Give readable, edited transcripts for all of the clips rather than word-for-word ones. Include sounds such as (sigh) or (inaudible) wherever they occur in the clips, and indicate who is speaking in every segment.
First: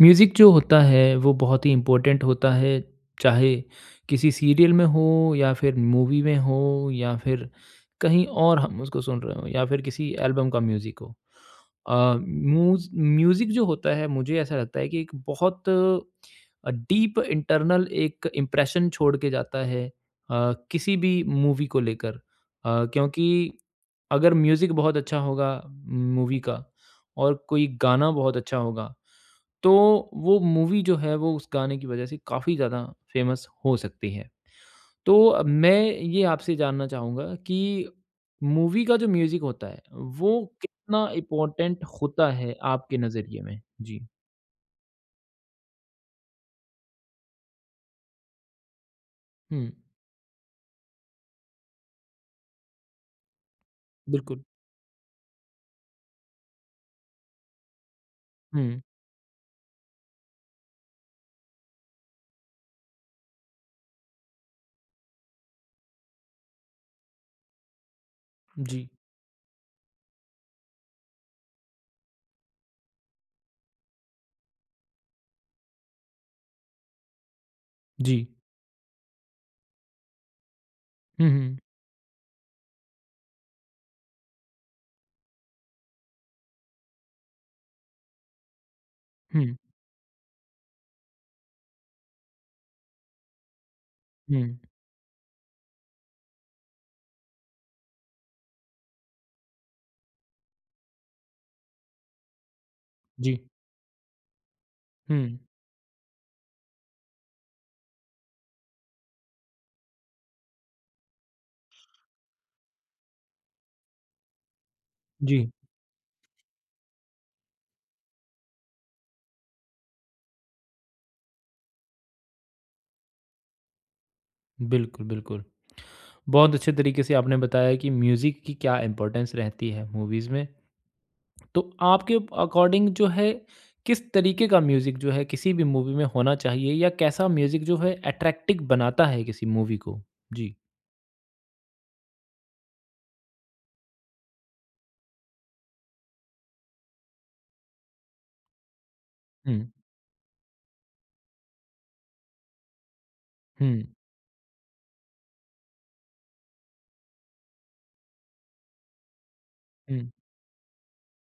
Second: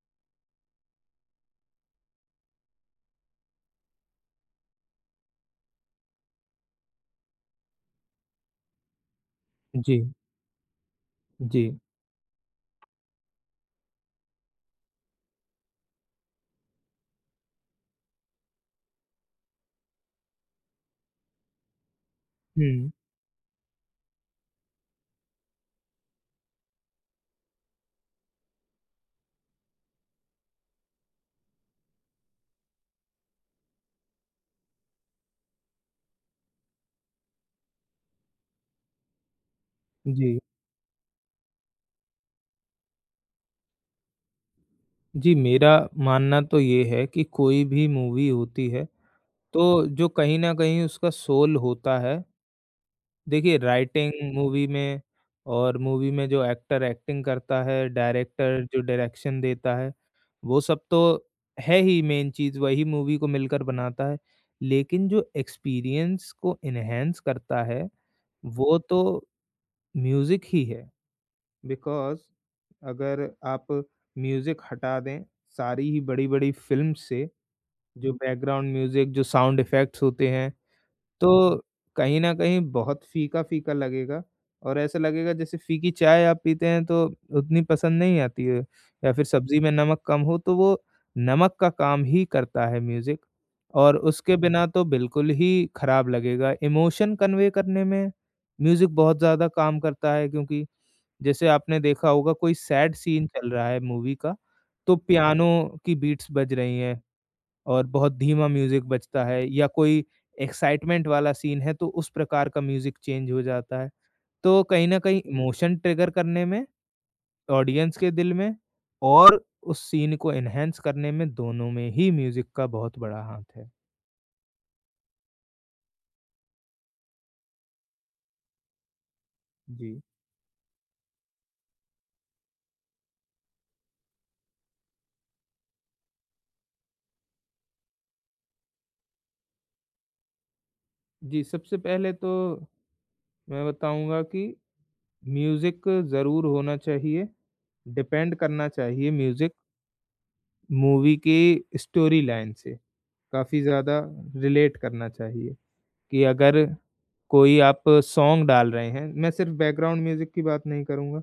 Speaker 1: Music जो होता है वो बहुत ही इम्पोर्टेंट होता है, चाहे किसी सीरियल में हो या फिर मूवी में हो या फिर कहीं और हम उसको सुन रहे हो या फिर
Speaker 2: जी,
Speaker 1: किसी एल्बम का म्यूज़िक हो।
Speaker 2: जी।
Speaker 1: अ, म्यूज़िक जो होता है मुझे ऐसा लगता है कि एक बहुत डीप इंटरनल एक इम्प्रेशन छोड़ के जाता है किसी भी मूवी को लेकर।
Speaker 2: हुँ।
Speaker 1: क्योंकि अगर म्यूज़िक बहुत अच्छा होगा मूवी का और कोई गाना बहुत अच्छा होगा तो वो मूवी जो है वो उस गाने की वज़ह से काफ़ी ज़्यादा फ़ेमस हो सकती है। तो मैं ये आपसे जानना चाहूँगा कि मूवी का जो म्यूज़िक होता है
Speaker 2: जी।
Speaker 1: वो कितना इम्पोर्टेंट होता है आपके नज़रिए में? जी।
Speaker 2: जी, मेरा मानना तो ये है कि कोई भी मूवी होती है,
Speaker 1: हुँ,
Speaker 2: तो जो कहीं न कहीं उसका सोल होता है, देखिए राइटिंग
Speaker 1: बिल्कुल।
Speaker 2: मूवी में और मूवी में जो एक्टर एक्टिंग करता है, डायरेक्टर जो
Speaker 1: हुँ,
Speaker 2: डायरेक्शन देता है, वो सब तो है ही मेन चीज़, वही मूवी को मिलकर बनाता है। लेकिन जो एक्सपीरियंस को एनहांस करता है, वो
Speaker 1: जी,
Speaker 2: तो म्यूज़िक ही है। बिकॉज़ अगर आप म्यूज़िक हटा दें सारी ही बड़ी-बड़ी फ़िल्म से, जो
Speaker 1: जी।
Speaker 2: बैकग्राउंड म्यूज़िक, जो साउंड इफ़ेक्ट्स होते हैं,
Speaker 1: हुँ, हुँ,
Speaker 2: तो कहीं न कहीं बहुत फ़ीका-फ़ीका लगेगा और ऐसा लगेगा जैसे फ़ीकी चाय आप पीते हैं तो उतनी पसंद नहीं आती है या फिर
Speaker 1: हुँ,
Speaker 2: सब्ज़ी में नमक कम हो तो वो नमक का काम ही करता है म्यूज़िक और उसके
Speaker 1: हुँ,
Speaker 2: बिना तो बिल्कुल ही खराब लगेगा। इमोशन कन्वे करने में म्यूज़िक बहुत ज़्यादा काम करता है क्योंकि जैसे आपने देखा होगा कोई सैड सीन
Speaker 1: जी,
Speaker 2: चल रहा है मूवी का, तो
Speaker 1: हुँ,
Speaker 2: पियानो की बीट्स बज रही हैं और बहुत धीमा म्यूज़िक बजता है या कोई एक्साइटमेंट वाला सीन है, तो उस प्रकार का म्यूज़िक चेंज हो जाता है। तो कहीं न कहीं
Speaker 1: जी।
Speaker 2: इमोशन ट्रिगर करने में, ऑडियंस के दिल में और उस सीन को एनहांस करने में, दोनों में ही म्यूज़िक का बहुत बड़ा हाथ है।
Speaker 1: बिल्कुल, बिल्कुल। बहुत अच्छे तरीके से आपने बताया कि म्यूज़िक की क्या इम्पोर्टेंस रहती है
Speaker 2: जी।
Speaker 1: मूवीज़ में। तो आपके अकॉर्डिंग जो है किस तरीके का म्यूज़िक जो है किसी भी मूवी में होना चाहिए या कैसा म्यूज़िक जो है अट्रैक्टिव बनाता है किसी मूवी को? जी।
Speaker 2: जी, सबसे पहले तो मैं बताऊँगा कि म्यूज़िक ज़रूर होना चाहिए, डिपेंड करना चाहिए म्यूज़िक
Speaker 1: हुँ,
Speaker 2: मूवी के स्टोरी लाइन से काफ़ी
Speaker 1: हुँ,
Speaker 2: ज़्यादा रिलेट करना चाहिए कि अगर कोई आप सॉन्ग डाल रहे हैं, मैं सिर्फ़
Speaker 1: हुँ,
Speaker 2: बैकग्राउंड म्यूज़िक की बात नहीं करूँगा,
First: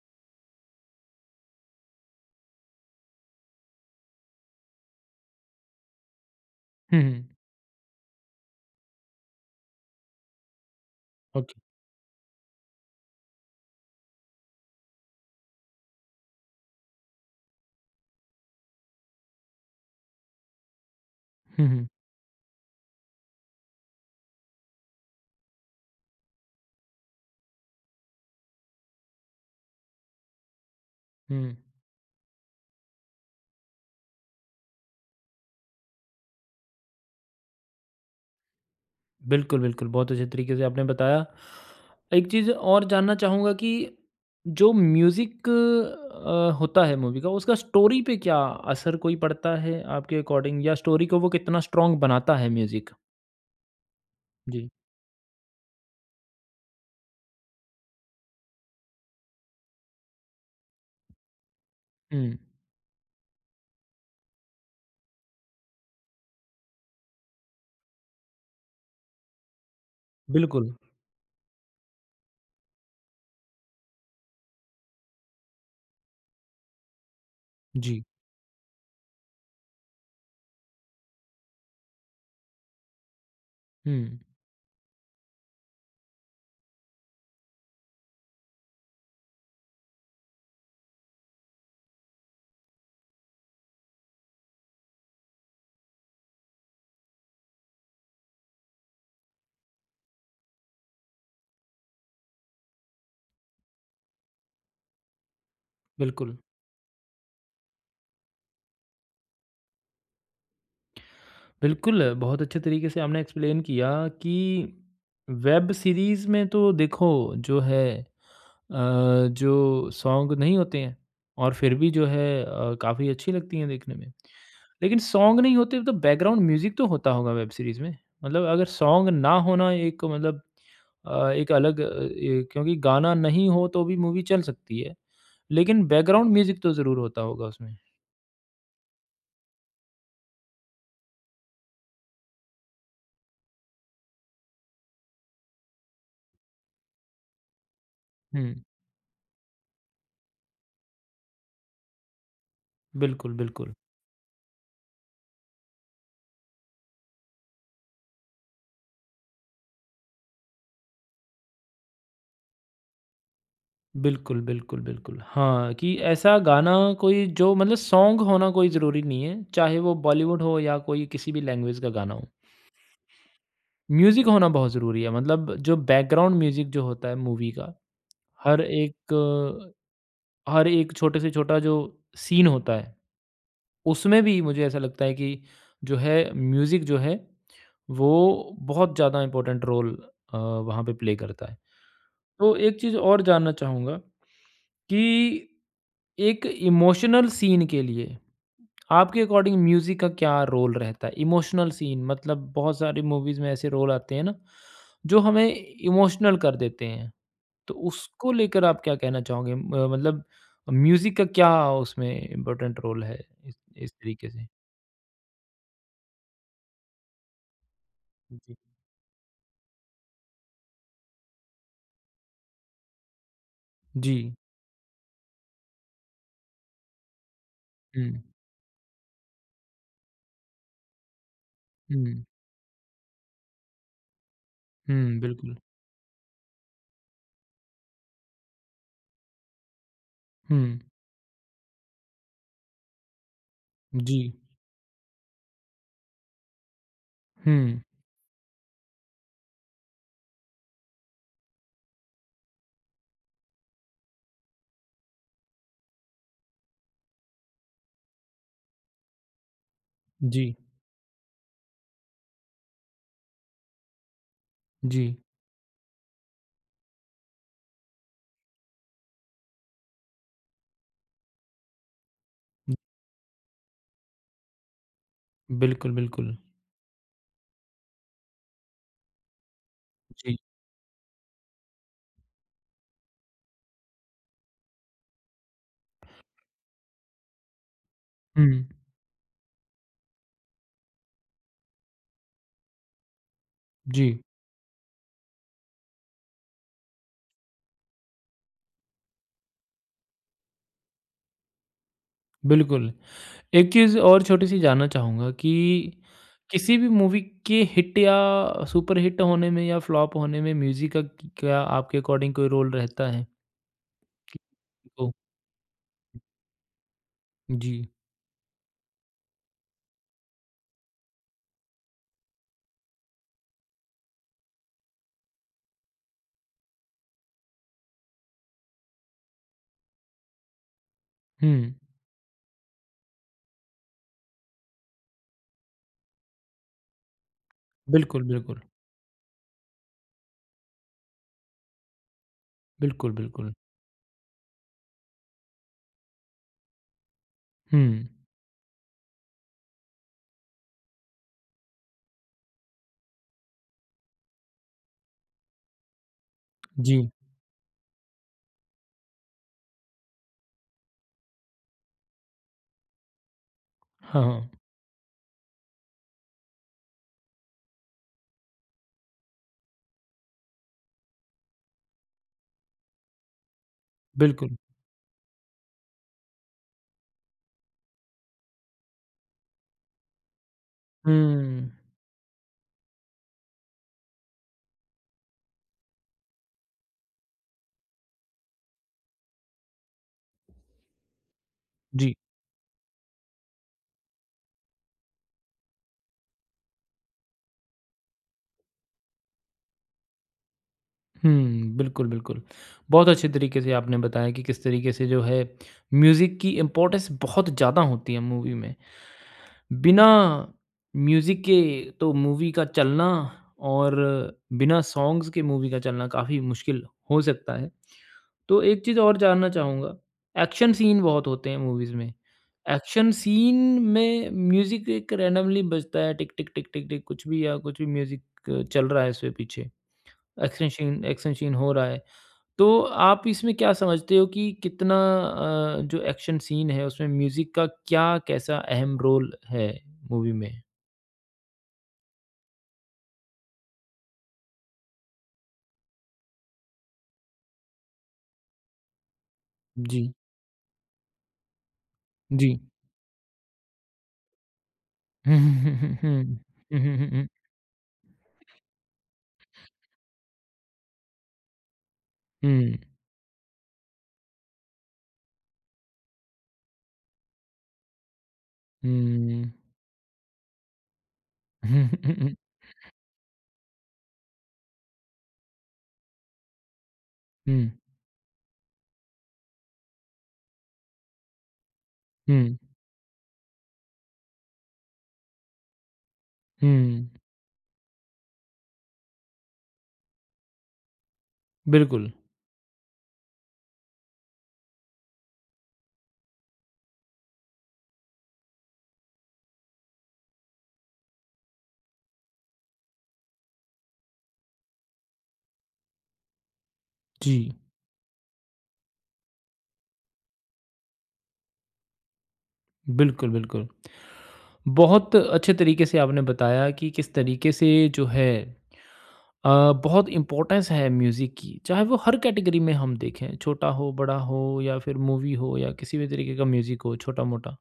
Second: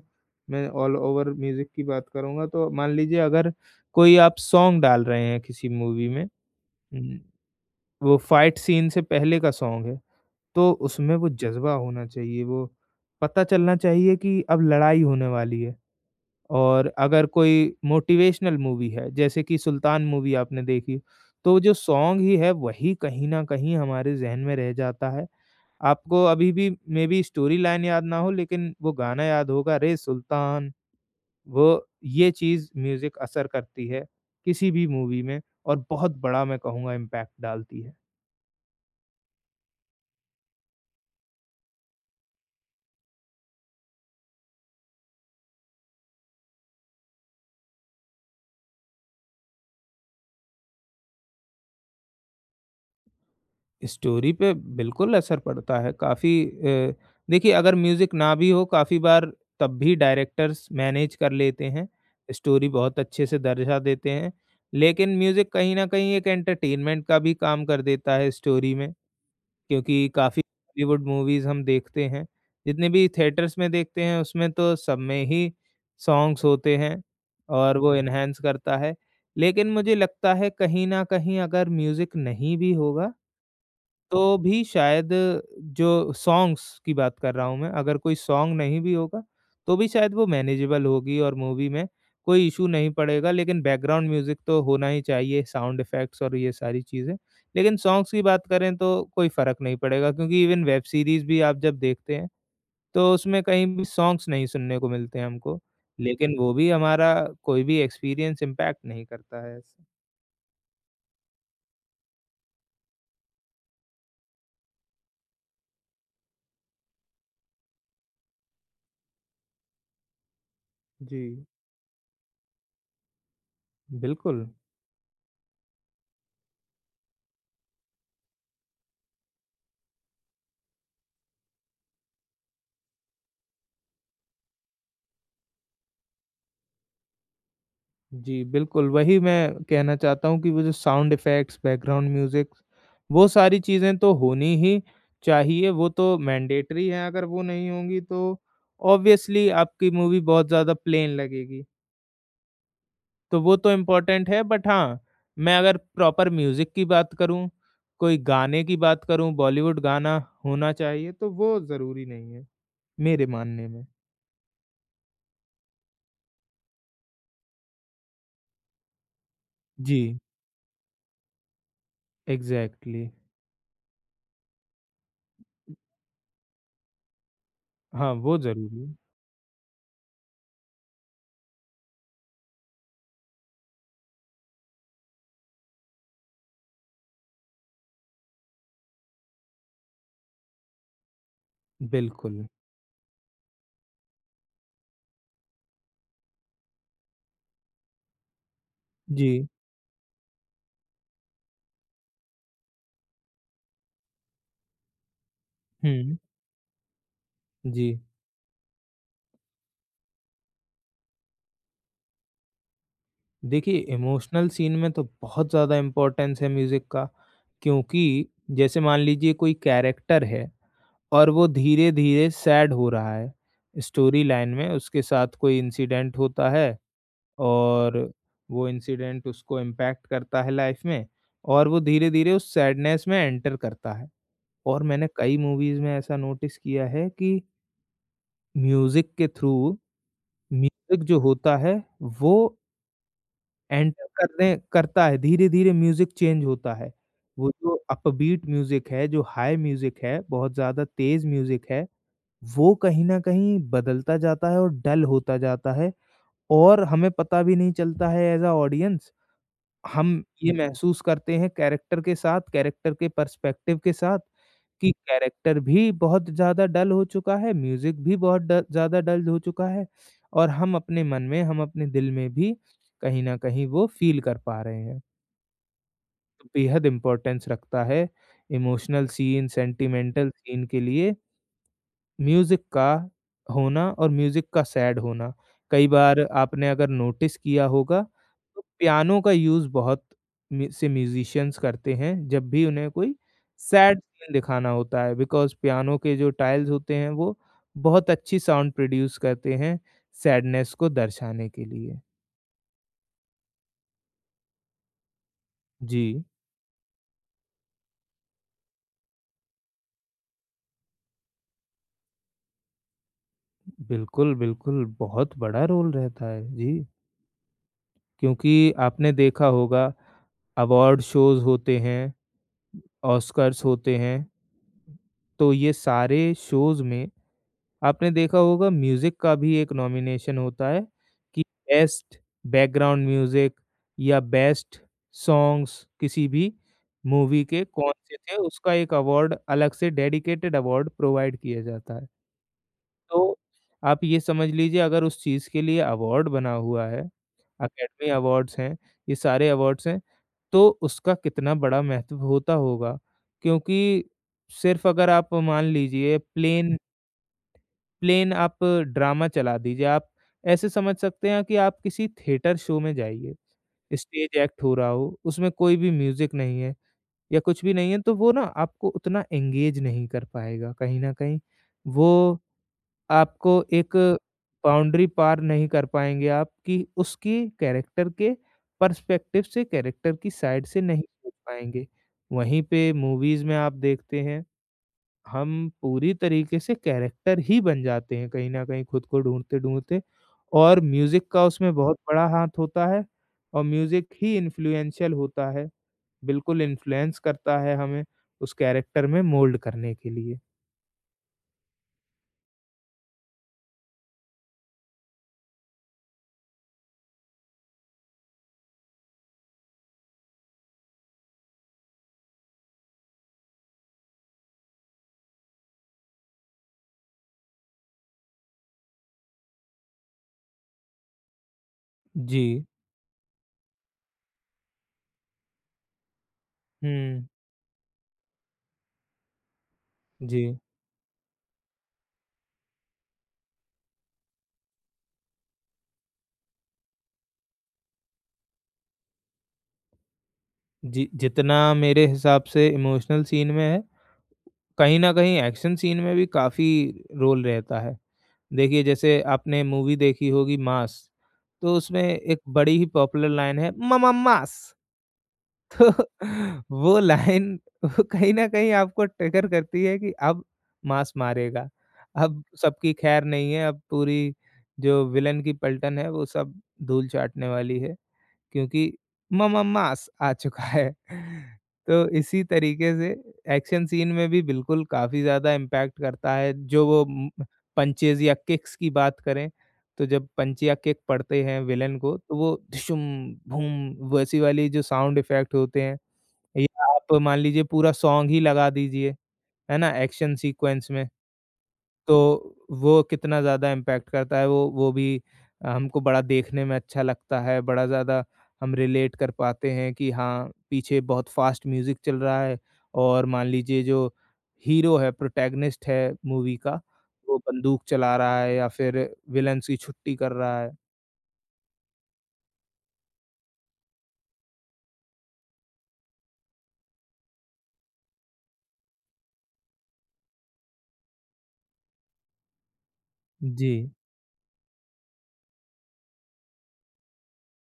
Speaker 2: मैं ऑल ओवर म्यूज़िक की बात करूँगा। तो मान लीजिए अगर कोई आप सॉन्ग डाल रहे हैं किसी मूवी में
Speaker 1: हुँ,
Speaker 2: उम,
Speaker 1: हुँ,
Speaker 2: वो फाइट सीन से पहले का सॉन्ग है, तो उसमें वो
Speaker 1: ओके।
Speaker 2: जज़्बा होना चाहिए, वो पता चलना चाहिए कि अब लड़ाई होने वाली है। और अगर कोई मोटिवेशनल मूवी है, जैसे कि सुल्तान मूवी आपने देखी, तो
Speaker 1: हुँ,
Speaker 2: जो
Speaker 1: हुँ,
Speaker 2: सॉन्ग ही है वही कहीं न कहीं हमारे ज़हन में रह जाता है। आपको अभी भी मेबी स्टोरी लाइन याद ना हो लेकिन वो गाना याद होगा रे सुल्तान,
Speaker 1: हुँ।
Speaker 2: वो ये चीज़ म्यूज़िक असर करती है, किसी भी मूवी में और बहुत बड़ा मैं कहूँगा इम्पैक्ट डालती है।
Speaker 1: बिल्कुल, बिल्कुल, बहुत अच्छे तरीके से आपने बताया। एक चीज़ और जानना चाहूँगा कि जो म्यूज़िक होता है मूवी का उसका स्टोरी पे क्या असर कोई पड़ता है आपके अकॉर्डिंग या स्टोरी को वो कितना स्ट्रॉन्ग बनाता है म्यूज़िक?
Speaker 2: स्टोरी पे
Speaker 1: जी।
Speaker 2: बिल्कुल असर पड़ता है काफ़ी देखिए अगर म्यूज़िक ना भी हो काफ़ी बार तब भी डायरेक्टर्स मैनेज कर लेते हैं,
Speaker 1: हुँ,
Speaker 2: स्टोरी बहुत अच्छे से दर्जा देते हैं। लेकिन म्यूज़िक कहीं न कहीं एक एंटरटेनमेंट का भी काम कर देता है स्टोरी में क्योंकि काफ़ी
Speaker 1: बिल्कुल।
Speaker 2: बॉलीवुड मूवीज़ हम देखते हैं, जितने भी थिएटर्स में देखते हैं उसमें तो सब में ही सॉन्ग्स होते हैं और वो
Speaker 1: जी।
Speaker 2: एनहांस करता है। लेकिन मुझे लगता है कहीं न कहीं अगर म्यूज़िक नहीं भी होगा
Speaker 1: हुँ,
Speaker 2: तो भी शायद जो सॉन्ग्स की बात कर रहा हूँ मैं, अगर कोई सॉन्ग नहीं भी होगा, तो भी शायद वो मैनेजेबल होगी और मूवी में कोई इश्यू नहीं पड़ेगा। लेकिन बैकग्राउंड म्यूज़िक तो होना ही चाहिए, साउंड इफ़ेक्ट्स और ये सारी चीज़ें। लेकिन सॉन्ग्स की बात करें तो कोई फ़र्क नहीं पड़ेगा क्योंकि इवन वेब सीरीज़ भी आप जब देखते हैं, तो उसमें कहीं भी सॉन्ग्स नहीं सुनने को मिलते हैं हमको। लेकिन
Speaker 1: बिल्कुल।
Speaker 2: वो भी हमारा कोई भी एक्सपीरियंस इम्पैक्ट नहीं करता है। ऐसे।
Speaker 1: बिल्कुल, बहुत अच्छे तरीके से आपने एक्सप्लेन किया कि वेब सीरीज़ में तो देखो जो है, अ, जो सॉन्ग नहीं होते हैं
Speaker 2: जी,
Speaker 1: और फिर भी जो है काफ़ी अच्छी लगती हैं देखने में।
Speaker 2: बिल्कुल।
Speaker 1: लेकिन सॉन्ग नहीं होते तो बैकग्राउंड म्यूज़िक तो होता होगा वेब सीरीज़ में? मतलब अगर सॉन्ग ना होना एक मतलब एक अलग ए क्योंकि गाना नहीं हो तो भी मूवी चल सकती है, लेकिन बैकग्राउंड म्यूज़िक तो ज़रूर होता होगा उसमें।
Speaker 2: जी, बिल्कुल, वही मैं कहना चाहता हूँ कि वो जो साउंड इफ़ेक्ट्स, बैकग्राउंड म्यूज़िक, वो सारी चीज़ें तो होनी ही चाहिए, वो तो मैंडेटरी हैं, अगर वो नहीं होंगी तो
Speaker 1: हुँ,
Speaker 2: ऑब्वियसली आपकी मूवी बहुत ज़्यादा प्लेन लगेगी,
Speaker 1: बिल्कुल,
Speaker 2: तो वो तो
Speaker 1: बिल्कुल।
Speaker 2: इम्पोर्टेंट है बट हाँ, मैं अगर प्रॉपर म्यूज़िक की बात करूँ, कोई गाने की बात करूँ, बॉलीवुड गाना होना चाहिए, तो वो ज़रूरी नहीं है, मेरे मानने में।
Speaker 1: बिल्कुल, बिल्कुल, बिल्कुल। हाँ, कि ऐसा गाना कोई जो मतलब सॉन्ग होना कोई ज़रूरी नहीं है, चाहे वो
Speaker 2: जी,
Speaker 1: बॉलीवुड हो या कोई किसी भी लैंग्वेज का गाना हो।
Speaker 2: एग्ज़ैक्टली।
Speaker 1: म्यूज़िक होना बहुत ज़रूरी है, मतलब जो बैकग्राउंड म्यूज़िक जो होता है मूवी का,
Speaker 2: हाँ, वो
Speaker 1: हर
Speaker 2: ज़रूरी है।
Speaker 1: एक हर एक छोटे से छोटा जो सीन होता है, उसमें भी मुझे ऐसा लगता है कि जो है म्यूज़िक जो है, वो बहुत ज़्यादा इम्पोर्टेंट रोल वहाँ पे प्ले करता है।
Speaker 2: बिल्कुल।
Speaker 1: तो एक चीज़ और जानना चाहूँगा कि एक इमोशनल सीन के लिए आपके
Speaker 2: जी।
Speaker 1: अकॉर्डिंग म्यूज़िक का क्या रोल रहता है? इमोशनल सीन मतलब बहुत सारी मूवीज़ में ऐसे रोल आते हैं ना, जो हमें
Speaker 2: हुँ,
Speaker 1: इमोशनल कर देते हैं। तो
Speaker 2: जी।
Speaker 1: उसको लेकर आप क्या कहना चाहोगे? म मतलब म्यूज़िक का क्या उसमें इम्पोर्टेंट रोल है इस
Speaker 2: देखिए
Speaker 1: इस तरीके से?
Speaker 2: इमोशनल सीन में तो बहुत ज़्यादा इम्पोर्टेंस है म्यूज़िक का क्योंकि
Speaker 1: जी।
Speaker 2: जैसे मान लीजिए कोई कैरेक्टर है और वो धीरे धीरे सैड हो रहा है
Speaker 1: जी।
Speaker 2: स्टोरी लाइन में उसके साथ कोई इंसिडेंट होता है
Speaker 1: हुँ,
Speaker 2: और वो इंसिडेंट उसको इम्पैक्ट करता है लाइफ में और वो धीरे
Speaker 1: हुँ,
Speaker 2: धीरे उस सैडनेस में एंटर करता है और मैंने
Speaker 1: हुँ,
Speaker 2: कई
Speaker 1: बिल्कुल।
Speaker 2: मूवीज़ में ऐसा नोटिस किया है कि म्यूज़िक के थ्रू
Speaker 1: हुँ,
Speaker 2: म्यूजिक जो होता है वो एंटर
Speaker 1: जी।
Speaker 2: करने करता है, धीरे-धीरे म्यूज़िक चेंज होता है। वो जो
Speaker 1: हुँ,
Speaker 2: अपबीट म्यूज़िक है, जो हाई म्यूज़िक है, बहुत ज़्यादा तेज़ म्यूज़िक है, वो कहीं न कहीं बदलता जाता है और डल होता जाता है और हमें पता भी नहीं चलता है एज़ अ ऑडियंस। हम
Speaker 1: जी,
Speaker 2: ये महसूस करते हैं कैरेक्टर के साथ, कैरेक्टर के पर्सपेक्टिव के साथ कि
Speaker 1: जी।
Speaker 2: कैरेक्टर भी बहुत ज़्यादा डल हो चुका है, म्यूज़िक भी बहुत ड ज़्यादा डल हो चुका है और हम अपने मन में, हम अपने दिल में भी कहीं न कहीं वो फ़ील कर पा रहे हैं।
Speaker 1: बिल्कुल, बिल्कुल।
Speaker 2: तो बेहद इम्पोर्टेंस रखता है इमोशनल सीन, सेंटिमेंटल
Speaker 1: जी।
Speaker 2: सीन के लिए म्यूज़िक का होना और म्यूज़िक का सैड होना। कई बार आपने अगर नोटिस किया होगा
Speaker 1: हुँ,
Speaker 2: तो पियानो का यूज़ बहुत म्यूज़िशियंस करते हैं जब भी उन्हें कोई सैड
Speaker 1: जी,
Speaker 2: सीन दिखाना होता है बिकॉज़ पियानो के जो टाइल्स होते हैं वो बहुत अच्छी साउंड प्रोड्यूस करते हैं सैडनेस को दर्शाने के लिए।
Speaker 1: बिल्कुल। एक चीज़ और छोटी-सी जानना चाहूँगा कि
Speaker 2: जी,
Speaker 1: किसी भी मूवी के हिट या सुपरहिट होने में या फ्लॉप होने में म्यूज़िक का क क्या आपके अकॉर्डिंग कोई रोल रहता है?
Speaker 2: बिल्कुल, बिल्कुल
Speaker 1: तो
Speaker 2: बहुत बड़ा रोल रहता है। जी,
Speaker 1: जी।
Speaker 2: क्योंकि आपने देखा होगा अवार्ड शोज़ होते हैं ऑस्कर्स होते हैं। तो ये सारे शोज़ में आपने देखा होगा म्यूज़िक का भी एक नॉमिनेशन होता है कि
Speaker 1: हुँ।
Speaker 2: बेस्ट बैकग्राउंड म्यूज़िक या बेस्ट सॉन्ग्स किसी भी मूवी के कौन से
Speaker 1: बिल्कुल,
Speaker 2: थे,
Speaker 1: बिल्कुल।
Speaker 2: उसका एक अवार्ड अलग से डेडिकेटेड अवार्ड प्रोवाइड किया जाता है।
Speaker 1: बिल्कुल,
Speaker 2: तो
Speaker 1: बिल्कुल।
Speaker 2: आप ये समझ लीजिए अगर उस चीज़ के लिए अवार्ड बना हुआ है,
Speaker 1: हुँ।
Speaker 2: अकेडमी अवार्ड्स हैं, ये सारे अवार्ड्स हैं तो उसका कितना बड़ा महत्व होता होगा क्योंकि सिर्फ अगर आप मान लीजिए प्लेन
Speaker 1: जी।
Speaker 2: प्लेन आप ड्रामा चला दीजिए आप ऐसे समझ सकते हैं कि आप किसी थिएटर शो में जाइए
Speaker 1: हाँ,
Speaker 2: स्टेज
Speaker 1: हाँ।
Speaker 2: एक्ट हो रहा हो उसमें कोई भी म्यूजिक नहीं है या कुछ भी नहीं है तो वो ना आपको उतना एंगेज नहीं कर पाएगा कहीं ना कहीं वो आपको एक
Speaker 1: बिल्कुल।
Speaker 2: बाउंड्री पार नहीं कर पाएँगे आप कि उसकी कैरेक्टर के पर्सपेक्टिव से, कैरेक्टर की साइड से नहीं सोच
Speaker 1: हुँ।
Speaker 2: पाएँगे। वहीं पे मूवीज़ में आप देखते हैं, हम पूरी तरीके से कैरेक्टर ही बन जाते हैं कहीं न कहीं खुद को ढूँढते-ढूँढते और म्यूज़िक का उसमें बहुत
Speaker 1: जी।
Speaker 2: बड़ा हाथ होता है और म्यूज़िक ही इन्फ्लुएंशियल होता है, बिल्कुल इन्फ्लुएंस करता है हमें उस कैरेक्टर में मोल्ड करने के लिए।
Speaker 1: हुँ, बिल्कुल, बिल्कुल। बहुत अच्छे तरीके से आपने बताया कि किस तरीके से जो है म्यूज़िक की इम्पोर्टेंस बहुत ज़्यादा होती है मूवी में। बिना म्यूज़िक के तो मूवी का चलना और बिना सॉन्ग्स के मूवी का चलना काफ़ी मुश्किल हो सकता है। तो एक चीज़ और जानना चाहूँगा, एक्शन सीन बहुत होते हैं मूवीज़ में।
Speaker 2: जी।
Speaker 1: एक्शन सीन में म्यूज़िक एक रैंडमली बजता है टिक, टिक, टिक, टिक, टिक कुछ
Speaker 2: हुँ,
Speaker 1: भी या कुछ भी म्यूज़िक चल रहा है इसके पीछे।
Speaker 2: जी।
Speaker 1: एक्शन एक्शन सीन हो रहा है। तो आप इसमें क्या समझते हो कि कितना जो एक्शन सीन है उसमें म्यूज़िक का क्या कैसा अहम रोल है मूवी में?
Speaker 2: जि जितना मेरे हिसाब से इमोशनल सीन में है, कहीं न कहीं एक्शन सीन में भी काफ़ी रोल रहता है। देखिए जैसे आपने मूवी
Speaker 1: जी,
Speaker 2: देखी होगी मास, तो उसमें एक
Speaker 1: जी।
Speaker 2: बड़ी ही पॉपुलर लाइन है ममा मास
Speaker 1: (laughs) हुँ, हुँ,
Speaker 2: तो
Speaker 1: हुँ, हुँ, हुँ।
Speaker 2: (laughs)
Speaker 1: हुँ, हुँ,
Speaker 2: वो
Speaker 1: हुँ, हुँ।
Speaker 2: लाइन वो कहीं न कहीं आपको ट्रिगर करती है कि अब मास मारेगा। अब सबकी खैर नहीं है, अब पूरी जो विलेन की पलटन है वो सब धूल चाटने वाली है। क्योंकि ममम्मास आ चुका है। (laughs)
Speaker 1: हुँ,
Speaker 2: तो
Speaker 1: हुँ।
Speaker 2: इसी तरीके से एक्शन सीन में भी बिल्कुल काफ़ी ज़्यादा इम्पैक्ट करता है, जो वो
Speaker 1: हुँ,
Speaker 2: पंचेज़ या किक्स की बात करें, तो जब पंच या किक पड़ते हैं विलेन को, तो वो
Speaker 1: हुँ,
Speaker 2: धुशुम, भूम वैसी वाली जो साउंड इफ़ेक्ट होते हैं, या
Speaker 1: हुँ।
Speaker 2: आप मान लीजिए पूरा सॉन्ग ही लगा दीजिए, है ना? एक्शन सीक्वेंस में।
Speaker 1: बिल्कुल।
Speaker 2: तो वो कितना ज़्यादा इम्पैक्ट करता है वो हमको बड़ा देखने में अच्छा लगता है, बड़ा ज़्यादा हम रिलेट कर पाते हैं कि हाँ, पीछे बहुत फ़ास्ट म्यूज़िक चल रहा है और मान लीजिए जो हीरो है, प्रोटैगनिस्ट है मूवी का,
Speaker 1: जी,
Speaker 2: वो बंदूक चला रहा है या फिर विलेन्स की छुट्टी कर रहा है।
Speaker 1: बिल्कुल, बिल्कुल। बहुत अच्छे तरीके से आपने बताया कि किस तरीके से जो है अ, बहुत इम्पोर्टेंस है म्यूज़िक की, चाहे वो हर कैटेगरी में हम देखें, छोटा
Speaker 2: जी,
Speaker 1: हो, बड़ा हो या फिर मूवी हो या किसी भी तरीके का म्यूज़िक हो छोटा-मोटा।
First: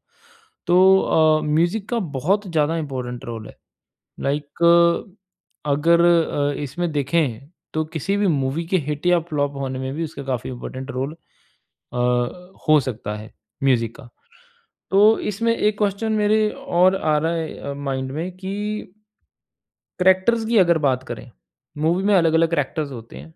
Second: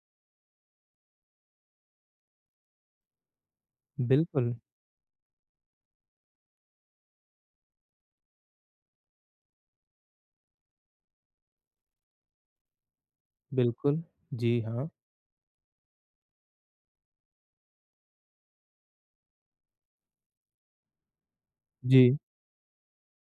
Speaker 1: तो म्यूज़िक का बहुत ज़्यादा इम्पोर्टेंट रोल है।
Speaker 2: बिल्कुल,
Speaker 1: लाइक अगर इसमें देखें तो किसी भी मूवी के हिट या फ्लॉप होने में भी उसका काफ़ी इम्पोर्टेंट रोल अ, हो सकता है म्यूज़िक
Speaker 2: बिल्कुल।
Speaker 1: का।
Speaker 2: जी, हाँ।
Speaker 1: तो इसमें एक क्वेश्चन मेरे और आ रहा है माइंड में कि करैक्टर्स की अगर बात करें, मूवी में
Speaker 2: जी,
Speaker 1: अलग-अलग करैक्टर्स होते हैं।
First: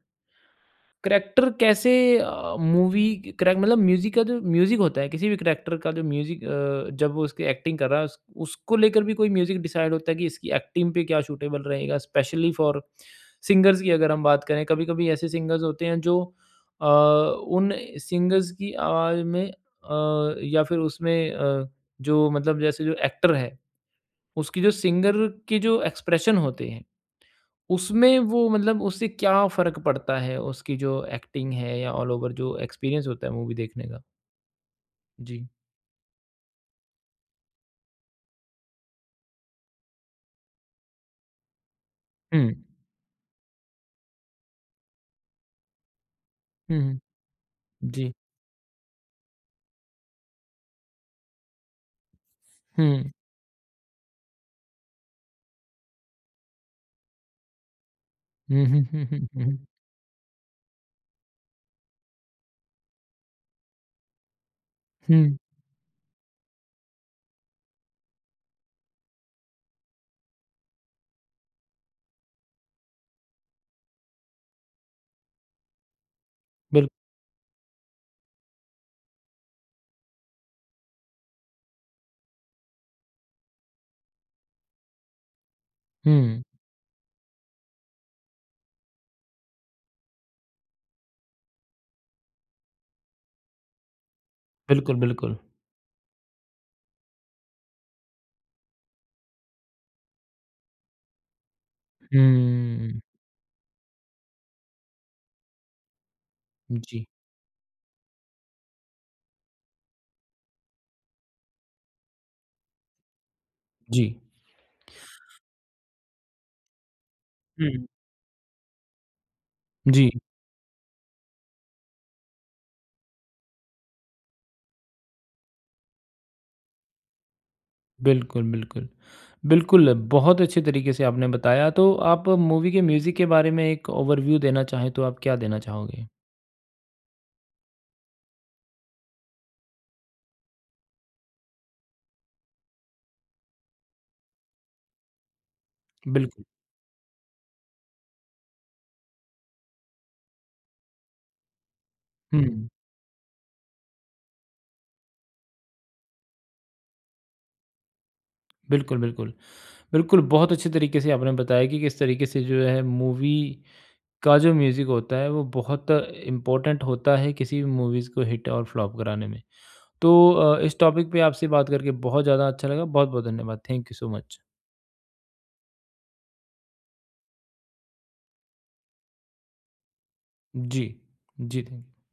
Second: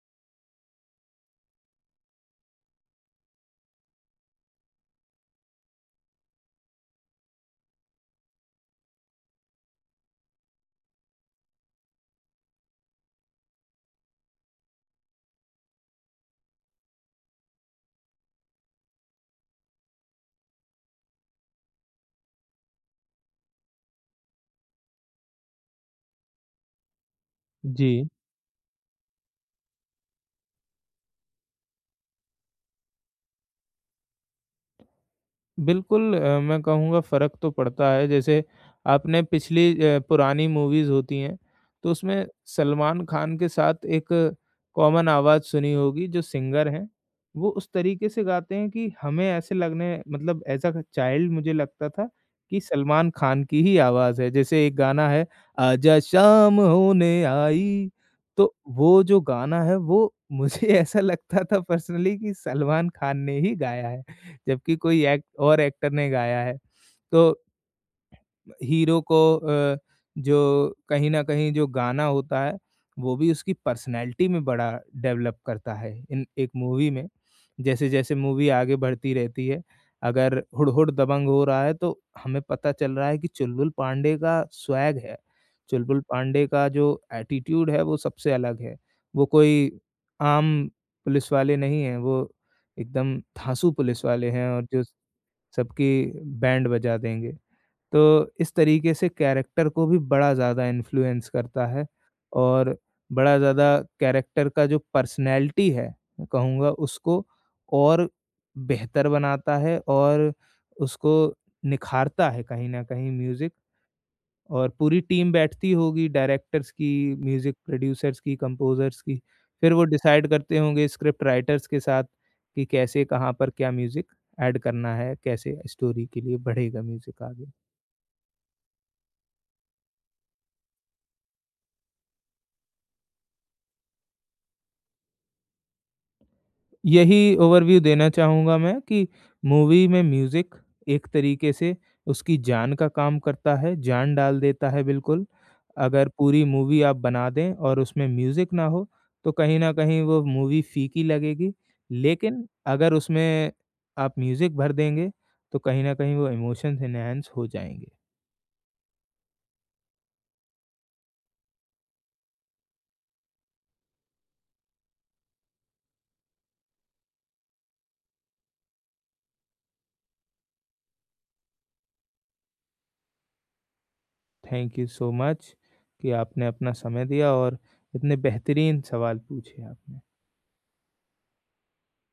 Speaker 1: करैक्टर कैसे मूवी करैक मतलब म्यूज़िक का जो म्यूज़िक होता है, किसी भी करैक्टर का जो म्यूज़िक जब वो उसकी एक्टिंग कर रहा है, उस उसको लेकर भी कोई म्यूज़िक डिसाइड होता है कि इसकी एक्टिंग पे क्या सूटेबल रहेगा, स्पेशली फॉर सिंगर्स की अगर हम बात करें। कभी-कभी ऐसे सिंगर्स होते हैं जो अ, उन सिंगर्स की आवाज़ में या फिर उसमें जो मतलब जैसे जो एक्टर है, उसकी जो सिंगर के जो एक्सप्रेशन होते हैं
Speaker 2: जी।
Speaker 1: उसमें वो मतलब उससे क्या फ़र्क पड़ता है? उसकी जो एक्टिंग है या ऑल ओवर जो एक्सपीरियंस होता है मूवी देखने का? जी।
Speaker 2: बिल्कुल मैं कहूँगा फ़र्क तो पड़ता है, जैसे आपने पिछली पुरानी मूवीज़ होती हैं, तो उसमें
Speaker 1: हुँ।
Speaker 2: सलमान खान के साथ एक कॉमन आवाज़ सुनी होगी, जो सिंगर
Speaker 1: हुँ,
Speaker 2: हैं,
Speaker 1: हुँ।
Speaker 2: वो उस तरीके
Speaker 1: जी।
Speaker 2: से गाते हैं कि हमें ऐसे लगने मतलब एज़ अ चाइल्ड मुझे लगता था कि सलमान
Speaker 1: हुँ।
Speaker 2: खान की ही आवाज़ है। जैसे एक गाना है, आजा शाम होने आई, तो
Speaker 1: हुँ, हुँ,
Speaker 2: वो
Speaker 1: हुँ,
Speaker 2: जो
Speaker 1: हुँ, हुँ,
Speaker 2: गाना है, वो मुझे (laughs) ऐसा लगता था पर्सनली कि सलमान खान ने ही गाया है। जबकि कोई एक्ट
Speaker 1: हुँ,
Speaker 2: और एक्टर ने गाया है। तो हीरो को जो कहीं न कहीं जो गाना होता है, वो भी उसकी पर्सनैलिटी में बड़ा डेवलप करता है इन एक मूवी
Speaker 1: बिल्क
Speaker 2: में। जैसे-जैसे मूवी आगे बढ़ती रहती है, अगर हुडहुड दबंग हो रहा है तो हमें पता चल रहा है कि चुलबुल पांडे का स्वैग है। चुलबुल
Speaker 1: हुँ,
Speaker 2: पांडे का जो एटीट्यूड है वो सबसे अलग है। वो कोई आम पुलिस वाले नहीं हैं, वो एकदम धाँसू पुलिस वाले हैं और जो
Speaker 1: बिल्कुल, बिल्कुल।
Speaker 2: सबकी बैंड बजा देंगे। तो इस तरीके से कैरेक्टर को भी बड़ा ज़्यादा इन्फ्लुएंस करता है और
Speaker 1: हुँ,
Speaker 2: बड़ा ज़्यादा कैरेक्टर का जो पर्सनैलिटी है, मैं कहूँगा
Speaker 1: जी,
Speaker 2: उसको और बेहतर बनाता है और उसको निखारता है कहीं न कहीं म्यूज़िक।
Speaker 1: जी।
Speaker 2: और पूरी टीम बैठती होगी डायरेक्टर्स की, म्यूज़िक
Speaker 1: हुँ,
Speaker 2: प्रोड्यूसर्स की, कंपोज़र्स की, फिर वो
Speaker 1: जी,
Speaker 2: डिसाइड करते होंगे स्क्रिप्ट राइटर्स के साथ कि कैसे, कहाँ पर क्या म्यूज़िक ऐड करना है, कैसे स्टोरी के लिए बढ़ेगा म्यूज़िक आगे।
Speaker 1: बिल्कुल, बिल्कुल। बिल्कुल, बहुत अच्छे तरीके से आपने बताया, तो आप मूवी के म्यूज़िक के बारे में एक ओवरव्यू देना चाहें, तो आप क्या देना चाहोगे?
Speaker 2: यही ओवरव्यू देना चाहूँगा मैं कि मूवी में म्यूज़िक एक तरीके से उसकी जान का काम करता है, जान डाल देता है बिल्कुल। अगर पूरी
Speaker 1: बिल्कुल।
Speaker 2: मूवी आप बना दें और उसमें म्यूज़िक ना हो, तो कहीं न कहीं वो मूवी फीकी लगेगी। लेकिन
Speaker 1: हुँ।
Speaker 2: अगर उसमें आप म्यूज़िक भर देंगे, तो कहीं न कहीं वो इमोशंस एनहांस हो जाएँगे।
Speaker 1: बिल्कुल, बिल्कुल। बिल्कुल, बहुत अच्छे तरीके से आपने बताया कि किस तरीके से जो है मूवी का जो म्यूज़िक होता है वो बहुत इम्पोर्टेंट होता है किसी भी मूवीज़ को हिट और फ्लॉप कराने में। तो इस टॉपिक पे आपसे बात करके बहुत ज़्यादा अच्छा लगा। बहुत-बहुत धन्यवाद। Thank you so much.
Speaker 2: Thank you so much कि आपने अपना समय दिया और इतने बेहतरीन सवाल पूछे आपने।
Speaker 1: जी। जी, थैंक यू।